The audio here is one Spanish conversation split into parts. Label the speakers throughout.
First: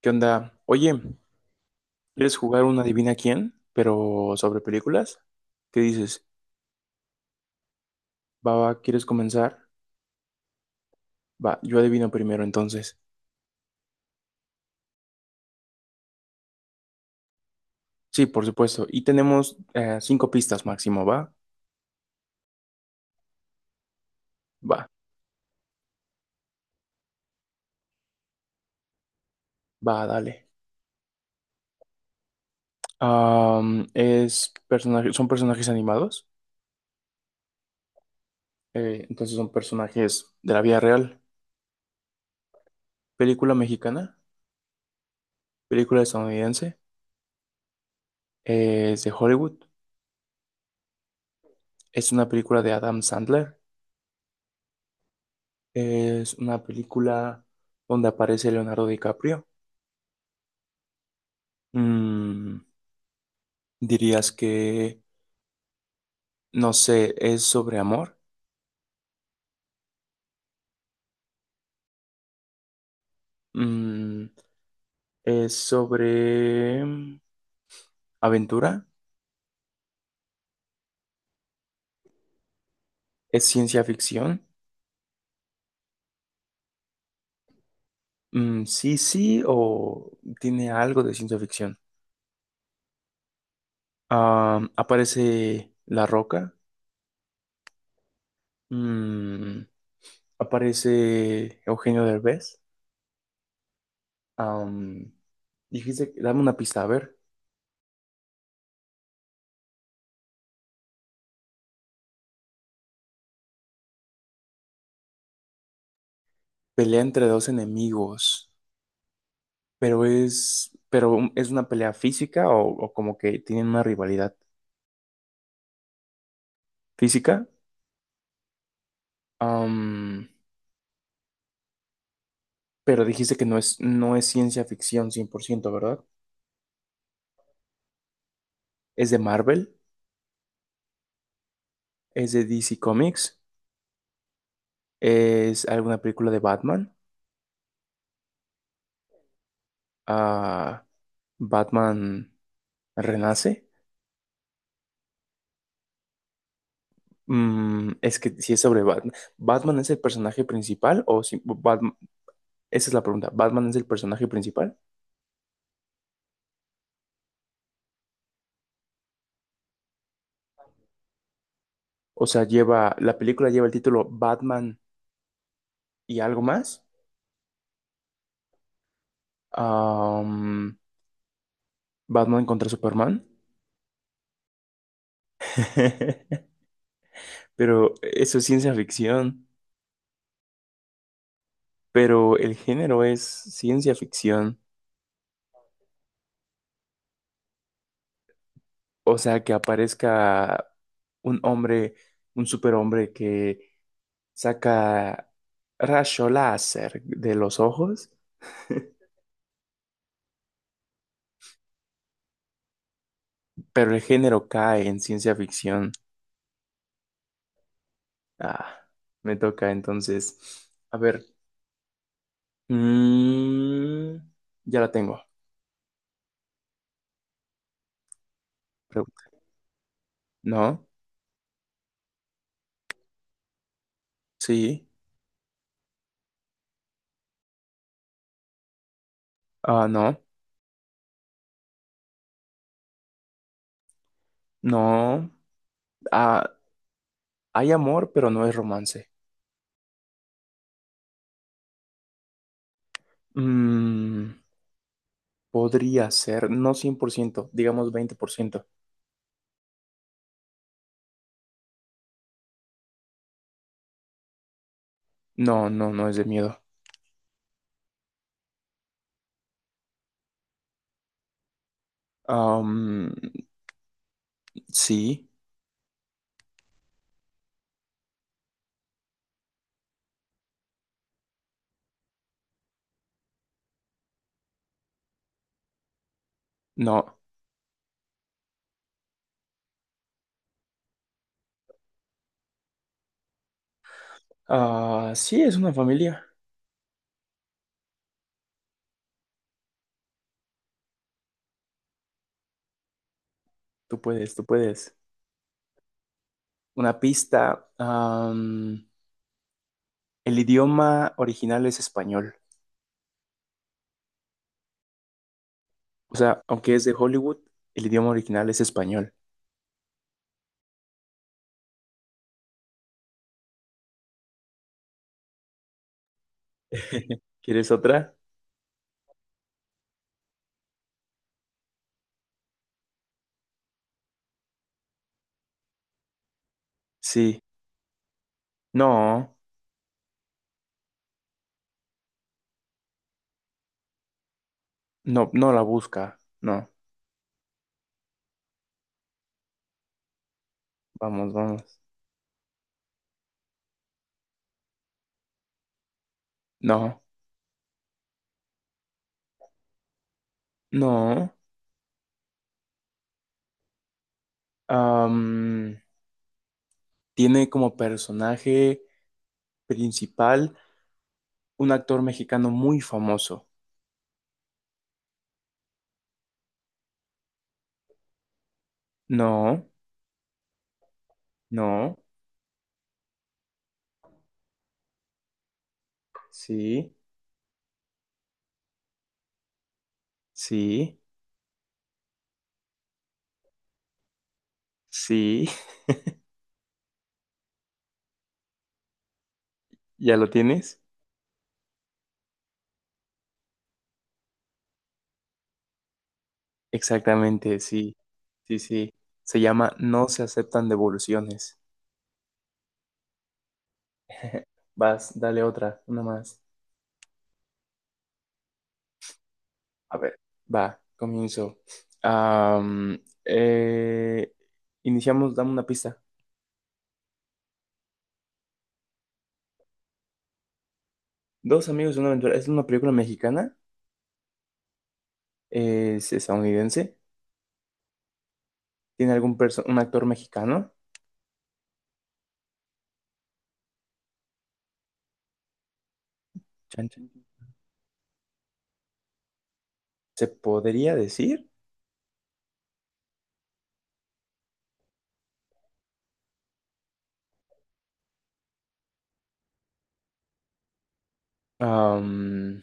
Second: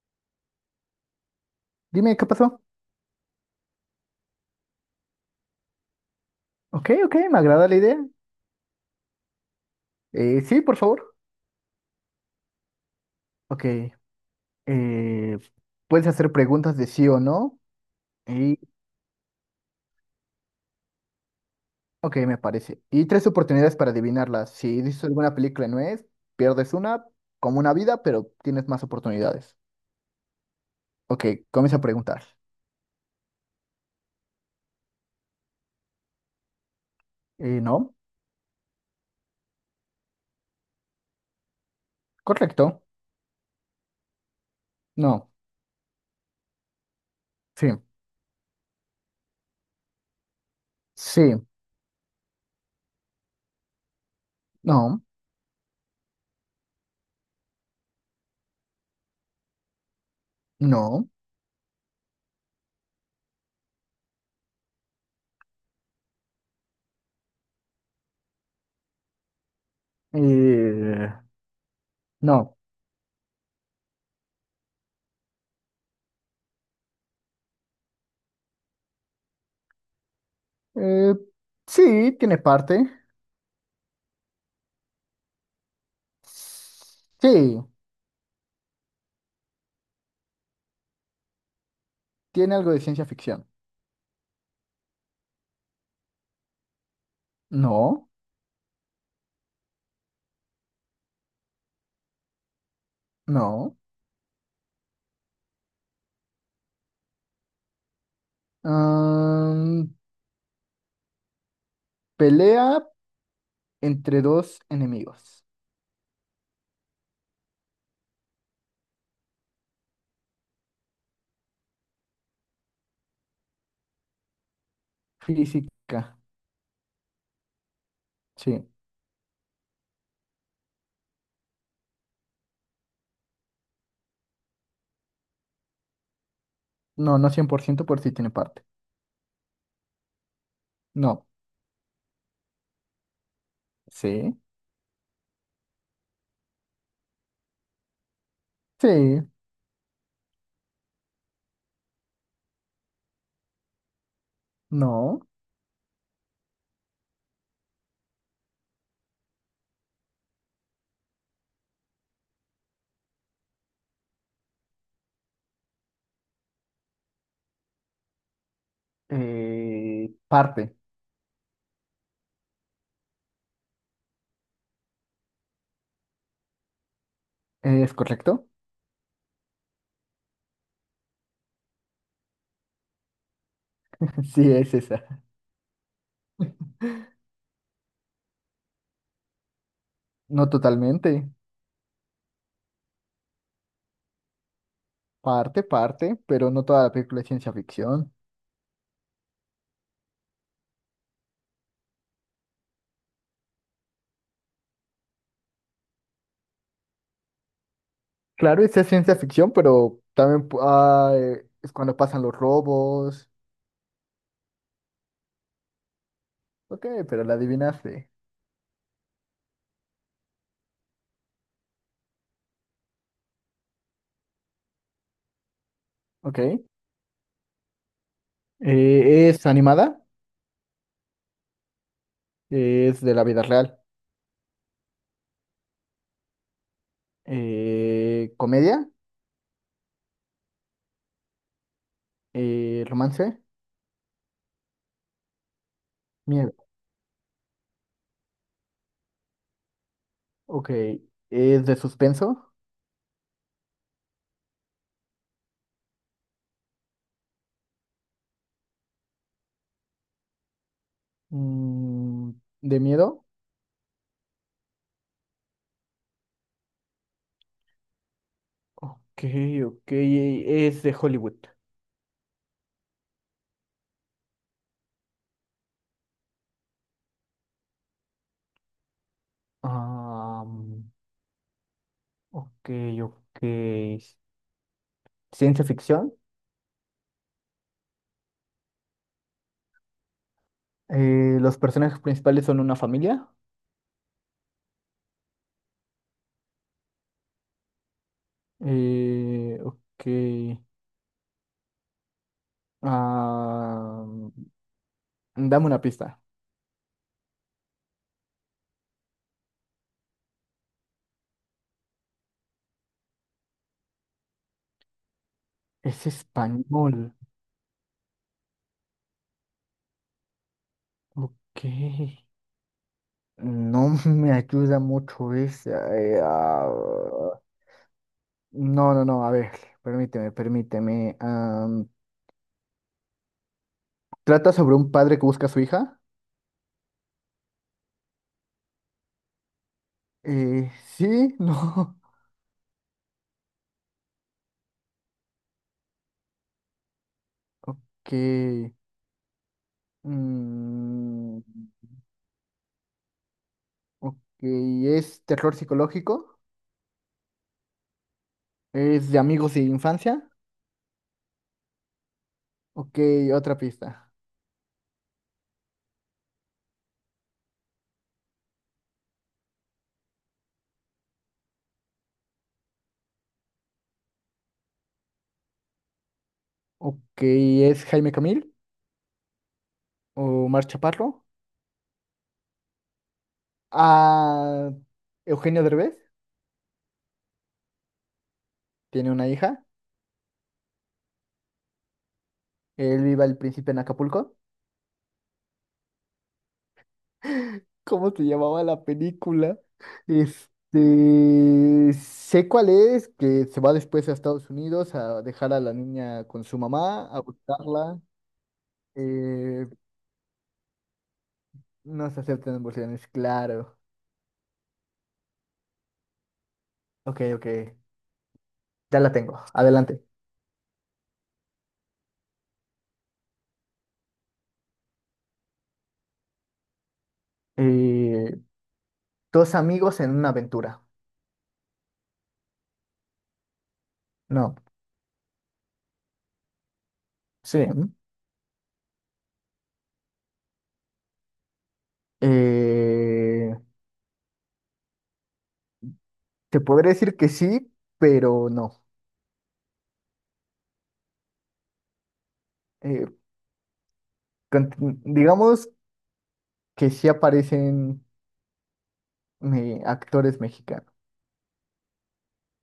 Speaker 1: ¿Qué onda? Oye,
Speaker 2: Dime, ¿qué
Speaker 1: ¿quieres
Speaker 2: pasó?
Speaker 1: jugar una adivina quién? Pero sobre películas. ¿Qué dices?
Speaker 2: Ok, ok, me agrada la idea.
Speaker 1: Va, ¿quieres comenzar?
Speaker 2: Sí, por favor.
Speaker 1: Va, yo adivino primero entonces.
Speaker 2: Ok. eh, Puedes hacer preguntas de sí o no.
Speaker 1: Sí, por
Speaker 2: Y,
Speaker 1: supuesto. Y tenemos cinco pistas máximo, ¿va?
Speaker 2: ok, me parece. Y tres oportunidades para adivinarlas.
Speaker 1: Va,
Speaker 2: Si dices alguna película no es, pierdes una, como una vida, pero tienes más oportunidades.
Speaker 1: va, dale.
Speaker 2: Ok, comienza a preguntar.
Speaker 1: Son personajes animados.
Speaker 2: No,
Speaker 1: Entonces son personajes de la vida real.
Speaker 2: correcto.
Speaker 1: Película mexicana,
Speaker 2: No,
Speaker 1: película estadounidense,
Speaker 2: sí,
Speaker 1: es de Hollywood.
Speaker 2: sí,
Speaker 1: Es una película de Adam Sandler.
Speaker 2: no,
Speaker 1: Es una película donde aparece Leonardo DiCaprio.
Speaker 2: no,
Speaker 1: Mm, dirías que, no sé, ¿es sobre amor?
Speaker 2: eh, no.
Speaker 1: Mm, es sobre aventura.
Speaker 2: Eh, sí, tiene parte.
Speaker 1: ¿Es ciencia ficción?
Speaker 2: Sí,
Speaker 1: Mm, sí, sí, o tiene algo de ciencia ficción.
Speaker 2: tiene algo de ciencia ficción.
Speaker 1: Ah, ¿aparece La Roca?
Speaker 2: No,
Speaker 1: Mm, ¿aparece Eugenio Derbez?
Speaker 2: no.
Speaker 1: Am, dijiste, dame una pista, a ver.
Speaker 2: Am, Pelea entre dos enemigos.
Speaker 1: Pelea entre dos enemigos. Pero es una pelea física, o como que tienen una rivalidad
Speaker 2: Física,
Speaker 1: física.
Speaker 2: sí.
Speaker 1: Am, pero dijiste que no es ciencia ficción cien por ciento, ¿verdad?
Speaker 2: No, no 100% por ciento por si tiene parte.
Speaker 1: ¿Es de Marvel?
Speaker 2: No,
Speaker 1: ¿Es de DC Comics?
Speaker 2: sí,
Speaker 1: ¿Es alguna película de Batman?
Speaker 2: sí,
Speaker 1: Ah, Batman renace.
Speaker 2: no.
Speaker 1: Mm, es que si es sobre Batman. ¿Batman es el personaje principal? O si Batman, esa es la pregunta. ¿Batman es el personaje principal?
Speaker 2: Parte,
Speaker 1: O sea, lleva, la película lleva el título Batman y algo más.
Speaker 2: ¿es correcto?
Speaker 1: am, Batman contra Superman.
Speaker 2: Sí, es esa.
Speaker 1: Pero eso es ciencia ficción.
Speaker 2: No totalmente.
Speaker 1: Pero el género es ciencia ficción.
Speaker 2: Parte, parte, pero no toda la película es ciencia ficción.
Speaker 1: O sea, que aparezca un hombre, un superhombre que saca rayo láser de los ojos,
Speaker 2: Claro, esa es ciencia ficción, pero también es cuando pasan los robos.
Speaker 1: pero el género cae en ciencia ficción.
Speaker 2: Ok, pero la adivinaste.
Speaker 1: Ah, me toca entonces. A ver. mm, ya la tengo.
Speaker 2: Ok.
Speaker 1: Pregunta.
Speaker 2: Es animada,
Speaker 1: No,
Speaker 2: es de la vida real.
Speaker 1: sí,
Speaker 2: Comedia,
Speaker 1: ah, no,
Speaker 2: romance,
Speaker 1: no. Ah,
Speaker 2: miedo.
Speaker 1: hay amor, pero no es romance.
Speaker 2: Ok, es de suspenso,
Speaker 1: Mm, podría ser, no 100%, digamos 20%.
Speaker 2: mm, de miedo.
Speaker 1: No, no, no es de miedo.
Speaker 2: Ok, ok, es de Hollywood.
Speaker 1: Am, sí,
Speaker 2: Am, ok, ok. Ciencia ficción.
Speaker 1: no.
Speaker 2: Los personajes principales son una familia.
Speaker 1: Ah, sí, es una familia.
Speaker 2: Ok.
Speaker 1: Tú
Speaker 2: am,
Speaker 1: puedes, tú puedes.
Speaker 2: Dame una pista.
Speaker 1: Una pista. El idioma original es español.
Speaker 2: Es
Speaker 1: O sea, aunque es de
Speaker 2: español.
Speaker 1: Hollywood, el idioma original es español.
Speaker 2: Ok. No me ayuda mucho esa.
Speaker 1: ¿Quieres otra?
Speaker 2: No, no, no, a ver, permíteme. ¿Trata sobre un padre que busca a su hija?
Speaker 1: Sí. No,
Speaker 2: Sí, no.
Speaker 1: no, no la busca. No,
Speaker 2: Ok.
Speaker 1: vamos,
Speaker 2: mm,
Speaker 1: vamos.
Speaker 2: ok, ¿es terror psicológico?
Speaker 1: No,
Speaker 2: ¿Es de amigos de infancia?
Speaker 1: no.
Speaker 2: Ok, otra pista.
Speaker 1: Am, tiene como personaje principal un actor mexicano muy famoso.
Speaker 2: Ok, ¿es Jaime Camil
Speaker 1: No,
Speaker 2: o Mar Chaparro?
Speaker 1: no,
Speaker 2: Ah, Eugenio Derbez
Speaker 1: sí,
Speaker 2: tiene una hija.
Speaker 1: sí,
Speaker 2: Él vive al principio en Acapulco.
Speaker 1: sí.
Speaker 2: ¿Cómo se llamaba la película?
Speaker 1: ¿Ya lo tienes?
Speaker 2: Este, sé cuál es, que se va después a Estados Unidos a dejar a la niña con su mamá, a
Speaker 1: Exactamente, sí,
Speaker 2: buscarla.
Speaker 1: sí, sí. Se
Speaker 2: Eh,
Speaker 1: llama No se aceptan devoluciones.
Speaker 2: no se aceptan emociones, claro.
Speaker 1: Vas, dale otra, una más.
Speaker 2: Ok, ok, ya la tengo,
Speaker 1: A
Speaker 2: adelante.
Speaker 1: ver, va, comienzo. Am, eh, iniciamos, dame una pista.
Speaker 2: Eh, Dos amigos en una aventura.
Speaker 1: Dos amigos de una aventura. ¿Es una película mexicana?
Speaker 2: No,
Speaker 1: ¿Es estadounidense?
Speaker 2: sí. ¿m?
Speaker 1: ¿Tiene algún un actor mexicano?
Speaker 2: Eh, Te
Speaker 1: Chan,
Speaker 2: podría
Speaker 1: chan.
Speaker 2: decir que sí, pero no.
Speaker 1: Se podría decir,
Speaker 2: Eh, cont- digamos que sí aparecen actores mexicanos.
Speaker 1: am,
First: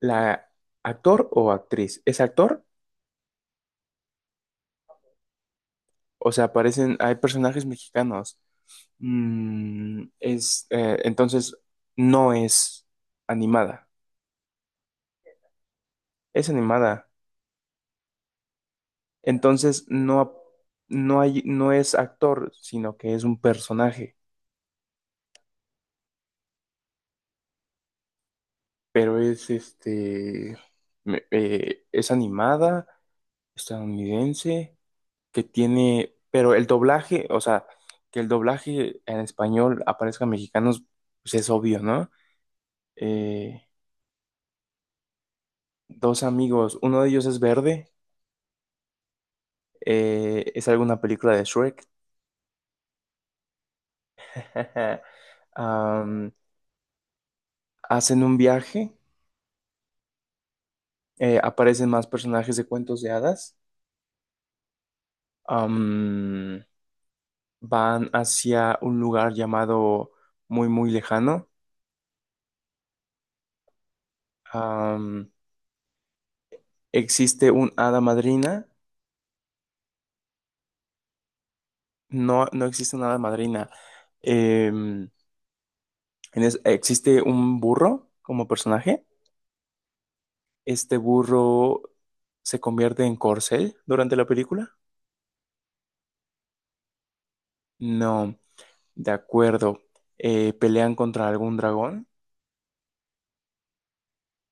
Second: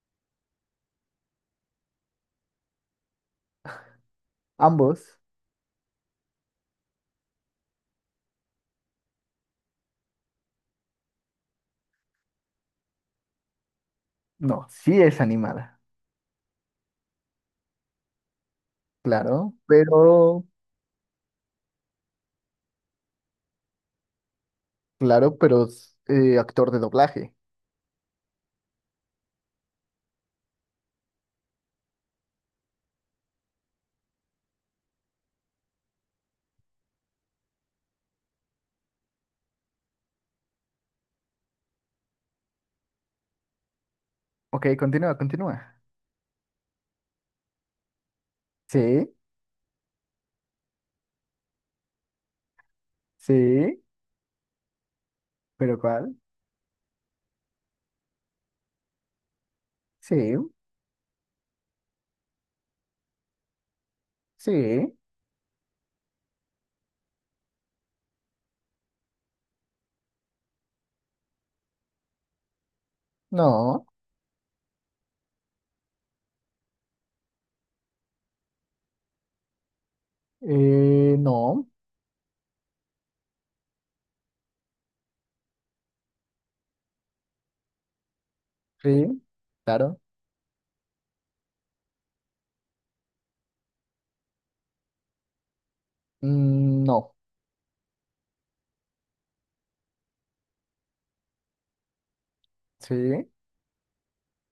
Speaker 1: la actor o actriz. ¿Es actor?
Speaker 2: Ambos,
Speaker 1: O sea, aparecen, hay personajes mexicanos. Entonces, no es animada,
Speaker 2: no, sí es animada,
Speaker 1: es animada.
Speaker 2: claro,
Speaker 1: Entonces,
Speaker 2: pero,
Speaker 1: no hay, no es actor, sino que es un personaje,
Speaker 2: claro, pero es, actor de doblaje.
Speaker 1: pero es es animada, estadounidense. Que tiene, pero el doblaje, o sea, que el doblaje en español aparezca en mexicanos, pues es obvio, ¿no? Eh,
Speaker 2: Ok, continúa, continúa.
Speaker 1: dos amigos, uno de ellos es verde,
Speaker 2: Sí,
Speaker 1: es alguna película de Shrek.
Speaker 2: sí, pero ¿cuál?
Speaker 1: Am, hacen un viaje,
Speaker 2: Sí,
Speaker 1: aparecen más personajes de cuentos de hadas.
Speaker 2: sí,
Speaker 1: Am, van hacia un lugar llamado muy, muy lejano.
Speaker 2: no,
Speaker 1: Am, ¿existe un hada madrina?
Speaker 2: no,
Speaker 1: No, no existe una hada madrina. Eh, en existe un burro como personaje.
Speaker 2: sí, claro,
Speaker 1: Este burro se convierte en corcel durante la película.
Speaker 2: no,
Speaker 1: No, de acuerdo. Pelean contra algún dragón.
Speaker 2: sí,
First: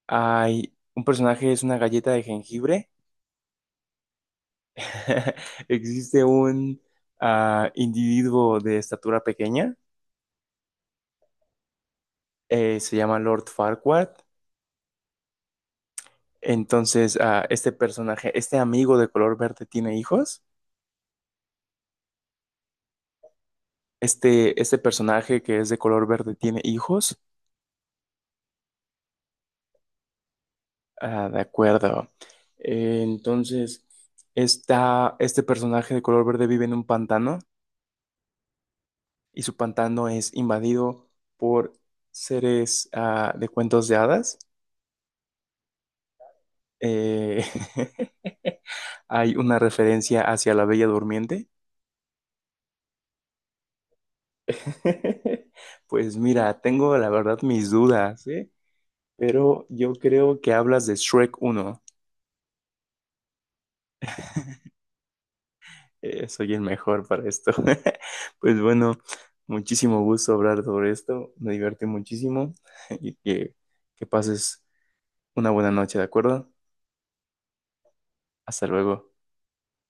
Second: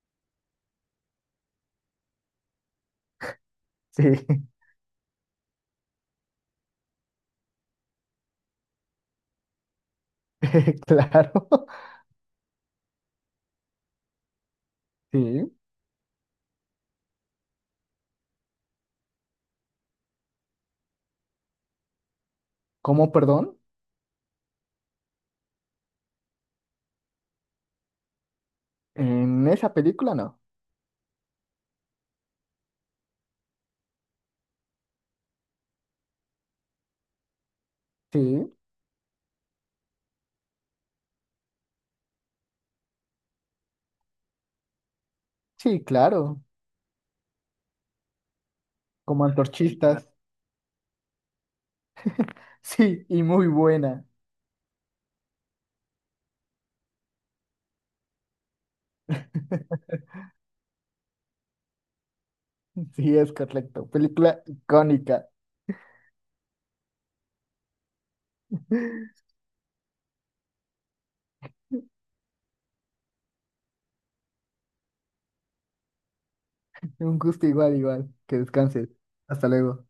Speaker 1: Hay un personaje, es una galleta de jengibre.
Speaker 2: sí,
Speaker 1: Existe un individuo de estatura pequeña.
Speaker 2: claro,
Speaker 1: Eh, se llama Lord Farquaad.
Speaker 2: sí.
Speaker 1: Entonces, este personaje, este amigo de color verde tiene hijos.
Speaker 2: ¿Cómo, perdón?
Speaker 1: Este personaje que es de color verde tiene hijos.
Speaker 2: En esa película no.
Speaker 1: Ah, de acuerdo. Eh, entonces, este personaje de color verde vive en un pantano,
Speaker 2: Sí,
Speaker 1: y su pantano es invadido por seres de cuentos de hadas.
Speaker 2: sí, claro,
Speaker 1: Eh,
Speaker 2: como
Speaker 1: hay una
Speaker 2: antorchistas,
Speaker 1: referencia hacia la Bella Durmiente.
Speaker 2: sí, y muy buena.
Speaker 1: Pues mira, tengo la verdad mis dudas, ¿eh? Pero yo creo que hablas de Shrek uno.
Speaker 2: Sí, es correcto. Película icónica.
Speaker 1: Soy el mejor para esto. Pues bueno, muchísimo gusto hablar sobre esto. Me divertí muchísimo y que, que pases una buena noche, ¿de acuerdo?
Speaker 2: Un gusto igual, igual. Que
Speaker 1: Hasta
Speaker 2: descanses.
Speaker 1: luego.
Speaker 2: Hasta luego.